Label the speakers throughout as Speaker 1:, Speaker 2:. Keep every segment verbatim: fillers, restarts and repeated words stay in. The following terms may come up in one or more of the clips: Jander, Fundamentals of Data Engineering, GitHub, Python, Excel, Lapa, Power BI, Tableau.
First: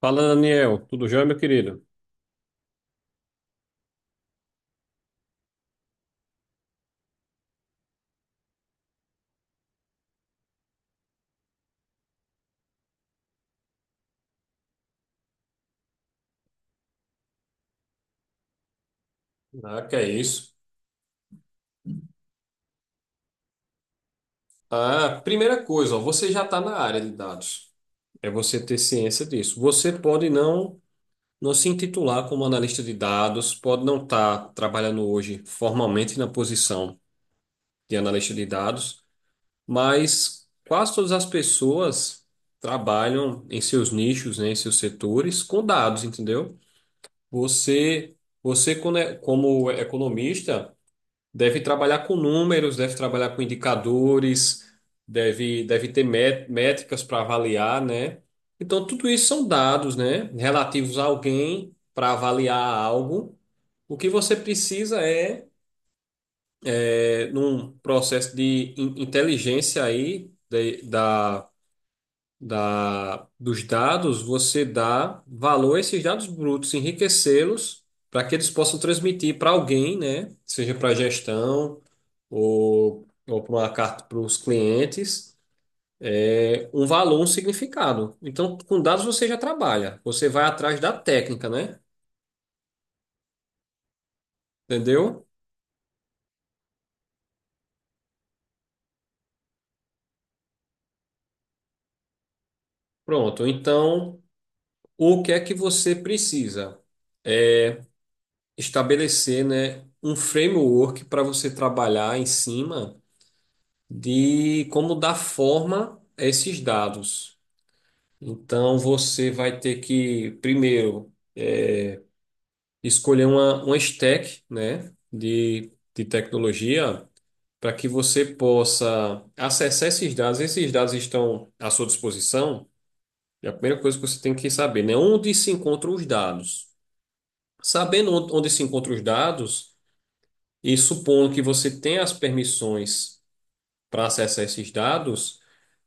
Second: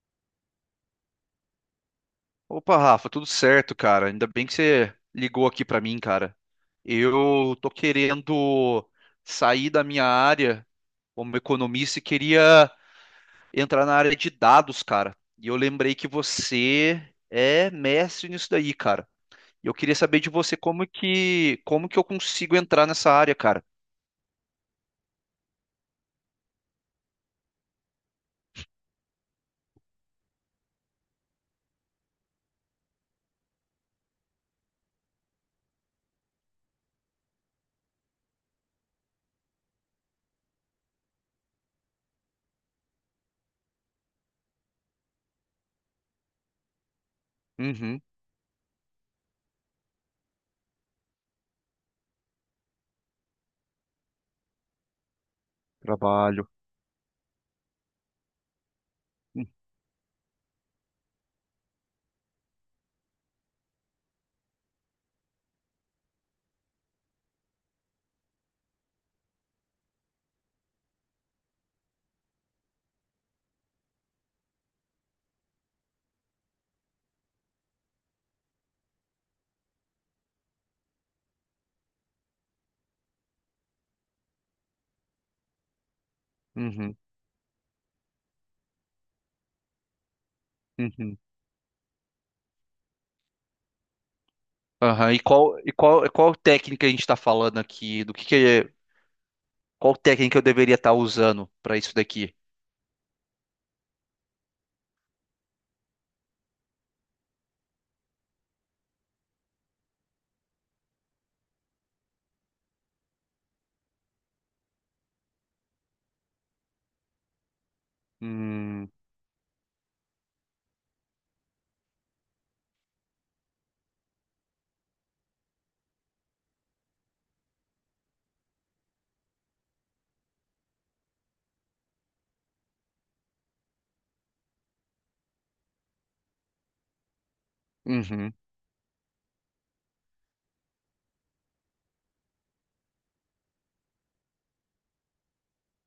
Speaker 1: Fala, Daniel. Tudo jóia, meu querido?
Speaker 2: Opa, Rafa, tudo certo, cara? Ainda bem que você ligou aqui pra mim, cara. Eu tô querendo sair da minha área como economista e queria entrar na área de dados, cara. E eu lembrei que você é mestre nisso daí, cara. E eu
Speaker 1: Ah,
Speaker 2: queria
Speaker 1: que é
Speaker 2: saber de
Speaker 1: isso.
Speaker 2: você como que como que eu consigo entrar nessa área, cara.
Speaker 1: Ah, primeira coisa, ó, você já está na área de dados. É você ter ciência disso. Você pode não não se intitular como analista de dados, pode não estar trabalhando hoje formalmente na posição de analista de dados, mas quase todas as pessoas trabalham em seus nichos, né, em seus setores com dados, entendeu?
Speaker 2: Uhum,
Speaker 1: Você, você como é- como economista deve trabalhar com números, deve trabalhar com indicadores, deve, deve ter
Speaker 2: trabalho.
Speaker 1: mé- métricas para avaliar, né? Então, tudo isso são
Speaker 2: Hum.
Speaker 1: dados, né? Relativos a alguém para avaliar algo. O que você precisa é, é, num processo de in- inteligência aí, de- da da, dos dados, você dá valor a esses dados brutos, enriquecê-los para que eles possam transmitir para alguém, né? Seja para a gestão ou, ou para uma carta para os clientes, é, um
Speaker 2: Uhum,
Speaker 1: valor, um significado. Então, com dados você já trabalha, você vai atrás da
Speaker 2: uhum.
Speaker 1: técnica, né?
Speaker 2: Aham. E
Speaker 1: Entendeu?
Speaker 2: qual e qual e qual técnica a gente tá falando aqui? Do que que é? Qual técnica eu deveria estar usando para isso daqui?
Speaker 1: Pronto. Então, o que é que você precisa? Estabelecer, né, um framework para você trabalhar em cima de como dar forma a esses dados. Então,
Speaker 2: Hum.
Speaker 1: você vai ter que, primeiro, escolher uma, uma stack, né, de, de tecnologia para que você possa acessar esses dados. Esses dados estão à sua disposição. É a primeira coisa que você tem que saber, né? Onde se encontram os dados. Sabendo on-
Speaker 2: Uhum,
Speaker 1: onde se encontram os dados, e supondo que você tenha as permissões para acessar esses dados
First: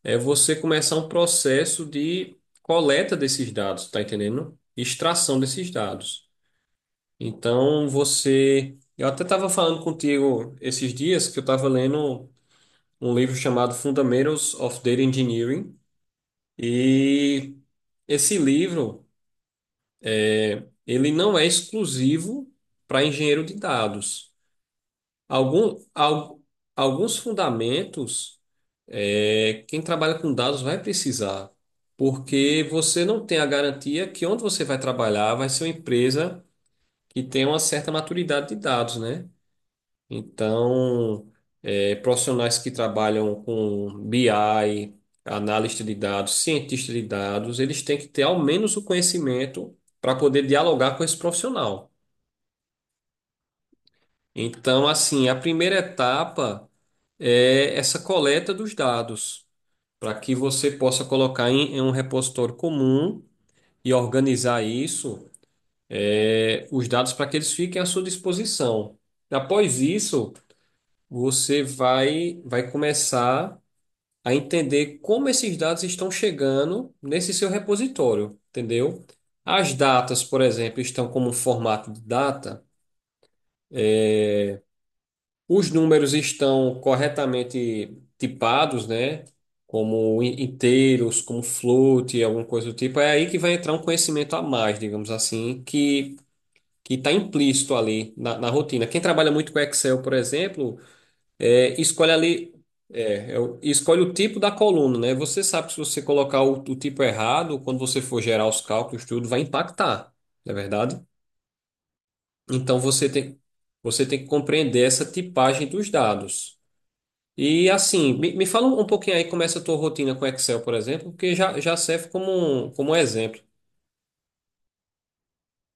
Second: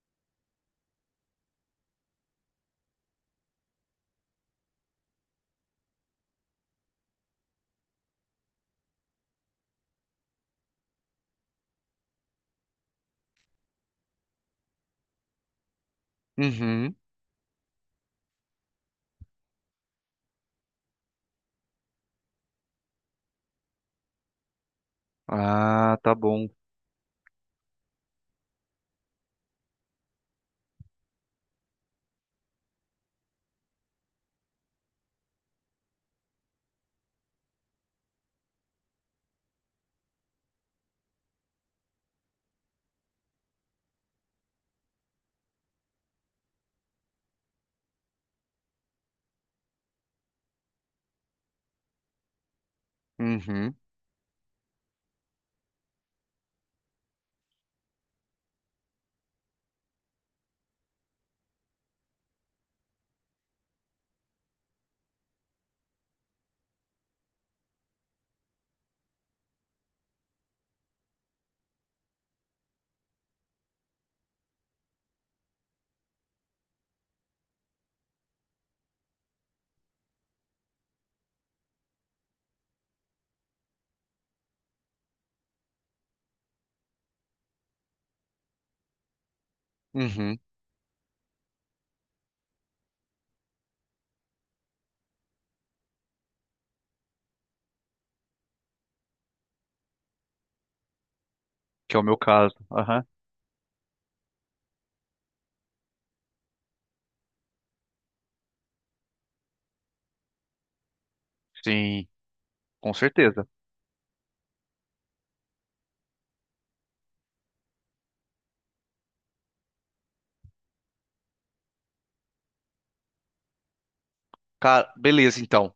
Speaker 1: é você começar um processo de coleta desses dados, tá entendendo? Extração desses dados. Então você. Eu até estava falando contigo esses dias que eu estava lendo um livro chamado Fundamentals of Data Engineering.
Speaker 2: uhum.
Speaker 1: E esse livro, ele não é exclusivo para engenheiro de dados. Algum,
Speaker 2: Ah, tá
Speaker 1: al-
Speaker 2: bom.
Speaker 1: Alguns fundamentos, é, quem trabalha com dados vai precisar, porque você não tem a garantia que onde você vai trabalhar vai ser uma empresa que tem uma certa maturidade de dados, né? Então, é, profissionais que trabalham com B I, analista de dados, cientista de dados, eles têm que ter ao menos o conhecimento para poder dialogar com esse profissional.
Speaker 2: Uhum,
Speaker 1: Então, assim, a primeira etapa é essa coleta dos dados, para que você possa colocar em, em um repositório comum e organizar isso, é, os dados para que eles fiquem à sua disposição. Após isso, você vai, vai começar a entender como esses dados estão chegando nesse seu repositório, entendeu? As datas, por exemplo, estão como um formato de data. Os números estão corretamente tipados, né? Como
Speaker 2: uhum.
Speaker 1: in- inteiros, como float, alguma coisa do tipo. É aí que vai entrar um conhecimento a mais, digamos assim, que que está implícito ali na, na rotina. Quem trabalha muito com Excel, por exemplo, é,
Speaker 2: Que é o
Speaker 1: escolhe
Speaker 2: meu
Speaker 1: ali,
Speaker 2: caso. Aham.
Speaker 1: é, é o- escolhe o tipo da coluna, né? Você sabe que se você colocar o, o tipo errado, quando você for gerar os cálculos, tudo vai impactar, não é verdade?
Speaker 2: Sim,
Speaker 1: Então
Speaker 2: com
Speaker 1: você tem,
Speaker 2: certeza.
Speaker 1: Você tem que compreender essa tipagem dos dados. E assim, me, me fala um pouquinho aí como é essa tua rotina com Excel, por exemplo, porque já, já serve como um, como um exemplo.
Speaker 2: Cara, beleza, então.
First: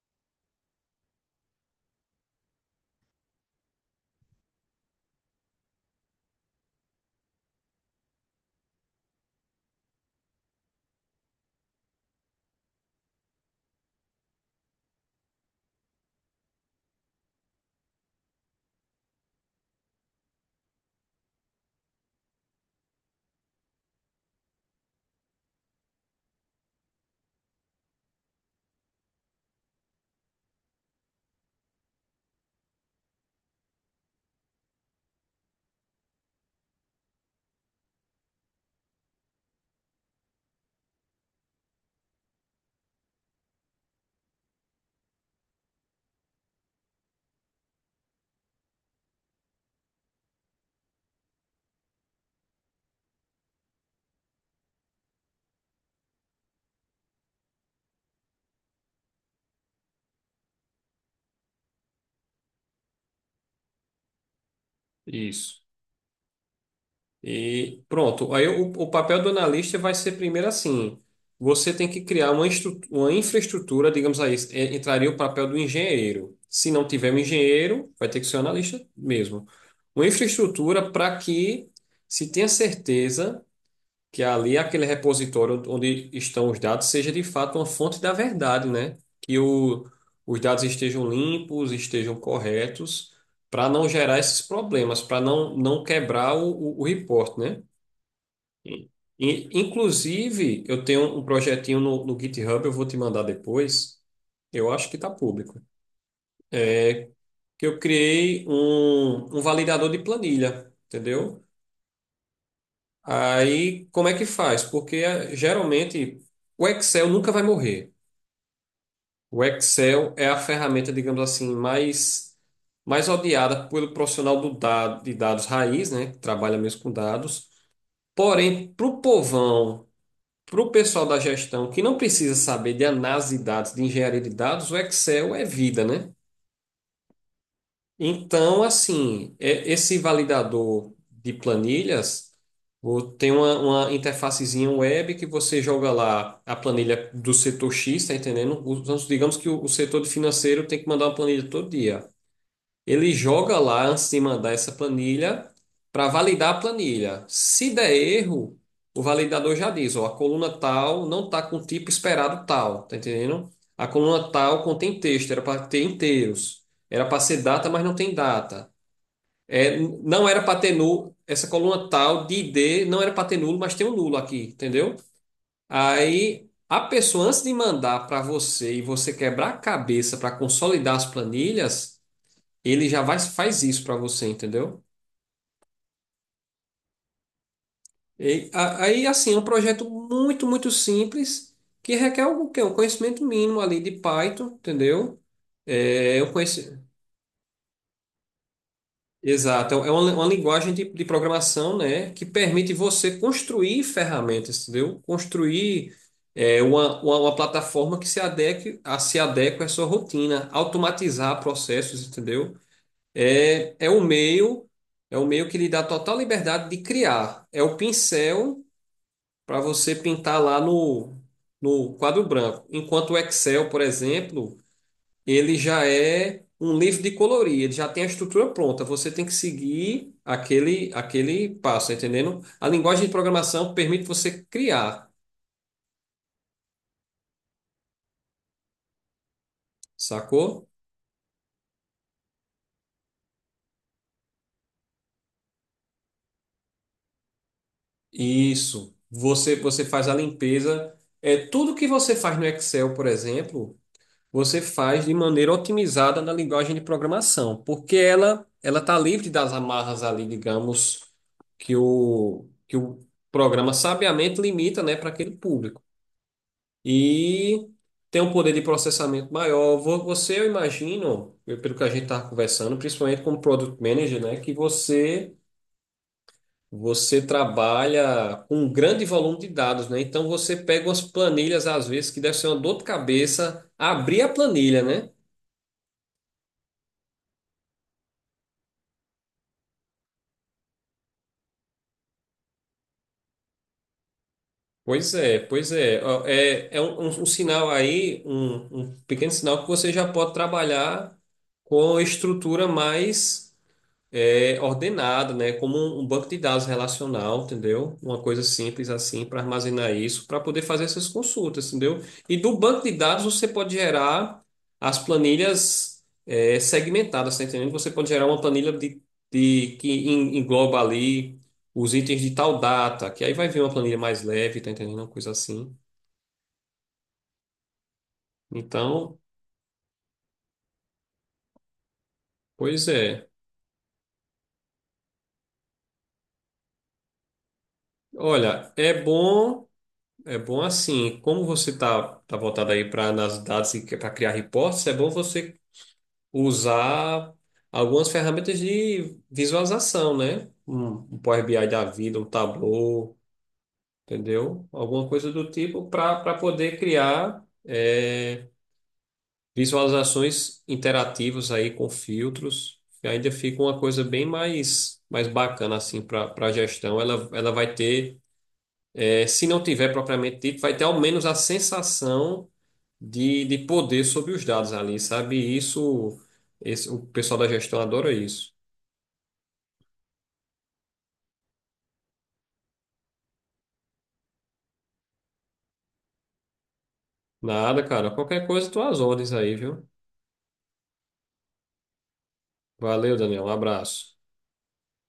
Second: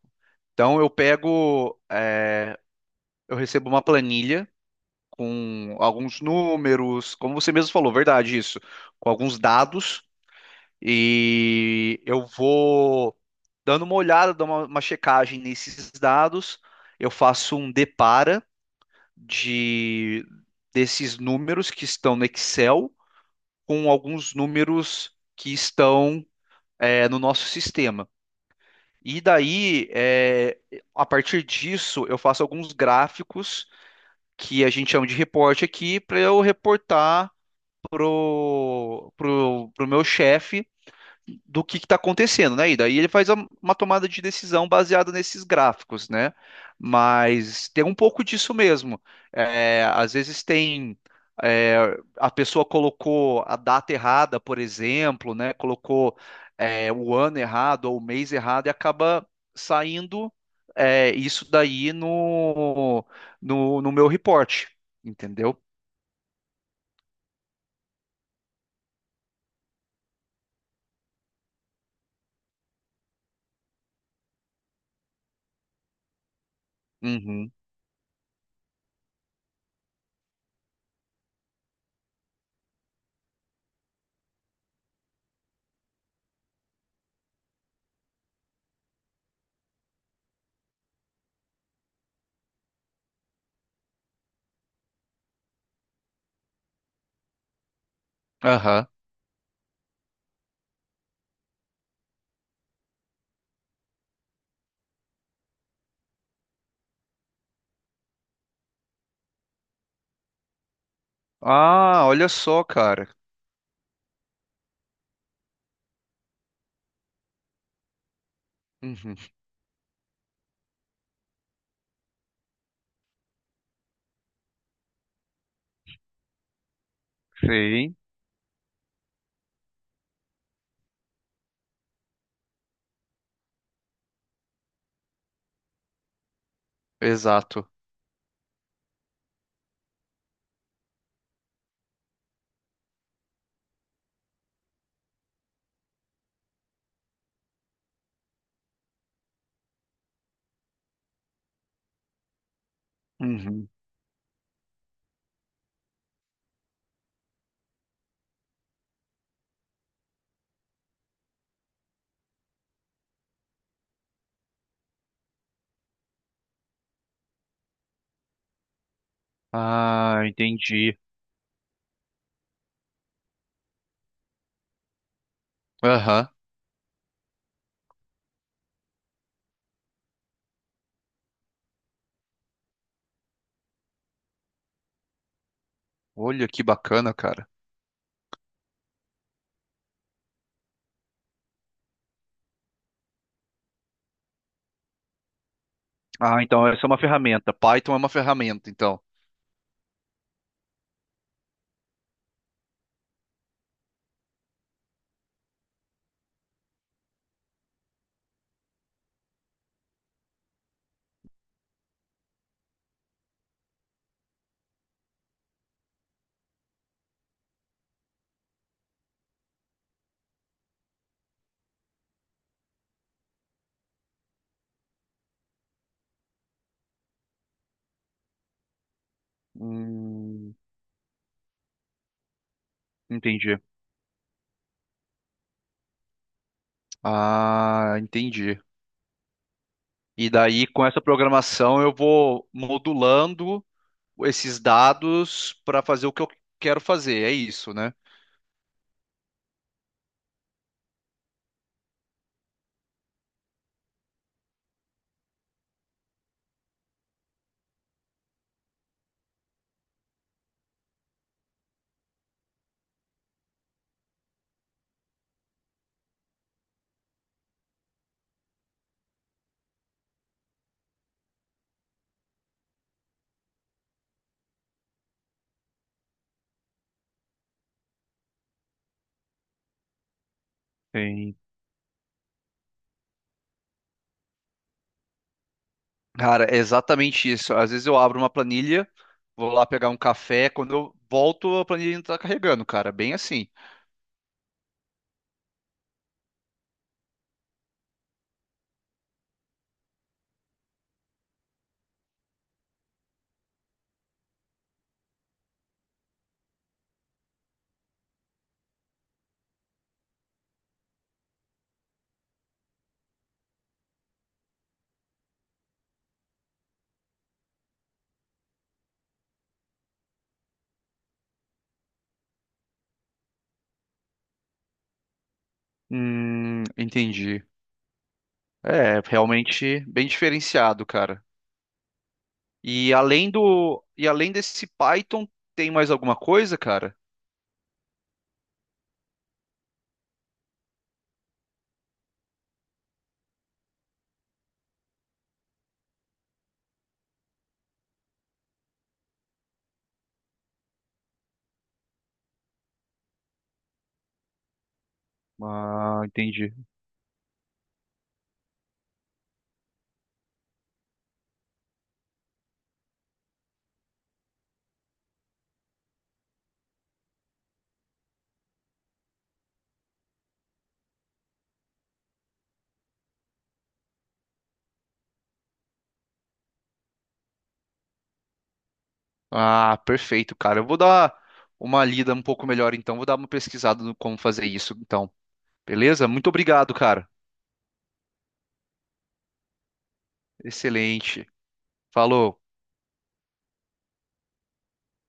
Speaker 2: Então eu pego, é, eu recebo uma planilha com alguns números, como você mesmo falou, verdade isso, com alguns dados e eu vou dando uma olhada, dando uma, uma checagem nesses dados. Eu faço um depara de desses números que estão no Excel com alguns números que estão é, no nosso sistema. E daí, é, a partir disso, eu faço alguns gráficos que a gente chama de reporte aqui para eu reportar pro, pro, pro meu chefe do que está acontecendo, né? E daí ele faz a- uma tomada de decisão baseada nesses gráficos, né? Mas tem um pouco disso mesmo. É, às vezes tem. é, a pessoa colocou a data errada, por exemplo, né? Colocou, é, o ano errado ou o mês errado e acaba saindo, é, isso daí no, no, no meu report, entendeu?
Speaker 1: Isso. E pronto. Aí o, o papel do analista vai ser primeiro assim: você tem que criar uma, estru- uma infraestrutura, digamos aí, é, entraria o papel do engenheiro. Se não tiver um
Speaker 2: Uhum.
Speaker 1: engenheiro, vai ter que ser um analista mesmo. Uma infraestrutura para que se tenha certeza, que é ali aquele repositório onde estão os dados seja de fato uma fonte da verdade, né? Que o, os dados estejam limpos, estejam corretos, para não gerar esses problemas, para não, não quebrar o, o, o report, né?
Speaker 2: Aham.
Speaker 1: E, e, inclusive, eu tenho um projetinho no, no GitHub, eu vou te mandar depois, eu acho que está público, é que eu criei um, um validador de planilha, entendeu?
Speaker 2: Ah, olha só, cara.
Speaker 1: Aí, como é que faz? Porque eh, geralmente o Excel nunca vai morrer.
Speaker 2: Uhum.
Speaker 1: O Excel é a ferramenta, digamos assim, mais, mais odiada pelo profissional do dado, de dados raiz, né? Que trabalha mesmo com dados.
Speaker 2: Sim.
Speaker 1: Porém, para o povão, para o pessoal da gestão que não precisa saber de análise de dados, de engenharia de dados, o Excel é vida, né?
Speaker 2: Exato.
Speaker 1: Então, assim, é- esse validador de planilhas o- tem uma, uma interfacezinha web que você joga lá a planilha do setor X, tá entendendo? Os- Digamos que o, o setor de financeiro tem que mandar uma planilha todo dia. Ele joga
Speaker 2: Uhum.
Speaker 1: lá antes de mandar essa planilha para validar a planilha. Se der erro, o validador já diz, ó, a coluna tal não está com o tipo esperado tal, tá entendendo? A coluna tal contém texto, era para ter inteiros. Era para ser data, mas não tem data. É, n-
Speaker 2: Ah,
Speaker 1: não era para ter
Speaker 2: entendi.
Speaker 1: nulo, essa coluna tal de I D não era para ter nulo, mas tem um nulo aqui, entendeu?
Speaker 2: Aham.
Speaker 1: Aí a pessoa antes de mandar para você e você quebrar a cabeça para consolidar as planilhas, ele já vai, faz isso para você, entendeu?
Speaker 2: Olha que bacana, cara.
Speaker 1: E, a- aí, assim, é um projeto muito, muito simples, que requer o quê? Um conhecimento mínimo ali de Python, entendeu? É, eu
Speaker 2: Ah, então
Speaker 1: conheci...
Speaker 2: essa é uma ferramenta. Python é uma ferramenta, então.
Speaker 1: Exato, é uma, uma linguagem de, de programação, né, que permite você construir ferramentas, entendeu? Construir é, uma, uma, uma plataforma que se adeque, a, se adeque à sua rotina, automatizar processos, entendeu? É, é o meio, é o meio que lhe dá total liberdade de criar. É o pincel para você pintar lá no, no quadro branco. Enquanto o Excel, por exemplo, ele já é um livro de colorir, ele já tem a estrutura pronta. Você tem que seguir
Speaker 2: Hum,
Speaker 1: aquele, aquele passo, tá entendendo? A linguagem de
Speaker 2: entendi.
Speaker 1: programação permite você criar,
Speaker 2: Ah, entendi. E
Speaker 1: sacou?
Speaker 2: daí, com essa programação, eu vou modulando esses dados para fazer o que eu quero fazer. É isso, né?
Speaker 1: Isso. Você, você faz a limpeza. É tudo que você faz no Excel, por exemplo. Você faz de maneira otimizada na linguagem de programação, porque ela ela está livre das amarras ali, digamos, que o, que o programa sabiamente limita, né, para aquele público. E tem um poder de processamento maior. Vo- Você, eu imagino, eu- Pelo que a gente estava conversando, principalmente como Product Manager, né, que você você trabalha com um grande volume de dados, né? Então você pega umas
Speaker 2: Sim.
Speaker 1: planilhas, às vezes, que deve ser uma dor de cabeça abrir a planilha, né?
Speaker 2: Cara, é exatamente isso. Às vezes eu abro uma planilha, vou lá pegar um café, quando eu volto, a planilha ainda tá carregando, cara. Bem assim.
Speaker 1: Pois é, pois é. Ó, é, é um, um- um sinal aí, um, um pequeno sinal que você já pode trabalhar com estrutura mais é, ordenada, né? Como um um banco de dados relacional, entendeu? Uma coisa simples assim para armazenar isso, para poder fazer essas consultas, entendeu? E do banco de dados você pode gerar as planilhas é, segmentadas, tá entendendo? Você pode gerar uma planilha de, de- que en- engloba ali os itens de tal data, que aí vai vir uma planilha mais leve, tá entendendo? Uma coisa assim.
Speaker 2: Hum, entendi. É,
Speaker 1: Então,
Speaker 2: realmente bem diferenciado, cara.
Speaker 1: pois
Speaker 2: E
Speaker 1: é.
Speaker 2: além do, e além desse Python, tem mais alguma coisa, cara?
Speaker 1: Olha, é bom. É bom assim, como você está tá, tá voltado aí para nas dados e para criar reportes, é bom você usar algumas ferramentas de visualização, né? Um, um Power B I da vida, um Tableau, entendeu? Alguma coisa do tipo
Speaker 2: Ah,
Speaker 1: para para
Speaker 2: entendi.
Speaker 1: poder criar é, visualizações interativas aí com filtros. E ainda fica uma coisa bem mais mais bacana assim para para gestão. Ela ela vai ter, é, se não tiver propriamente dito, vai ter ao menos a sensação de, de poder sobre os dados ali, sabe? E Isso, esse, o pessoal da gestão adora isso.
Speaker 2: Ah, perfeito, cara. Eu vou dar uma lida um pouco melhor, então. Vou dar uma pesquisada no como fazer isso, então. Beleza? Muito obrigado, cara.
Speaker 1: Nada, cara. Qualquer coisa, tuas ordens aí, viu?
Speaker 2: Excelente. Falou.
Speaker 1: Valeu, Daniel. Um abraço.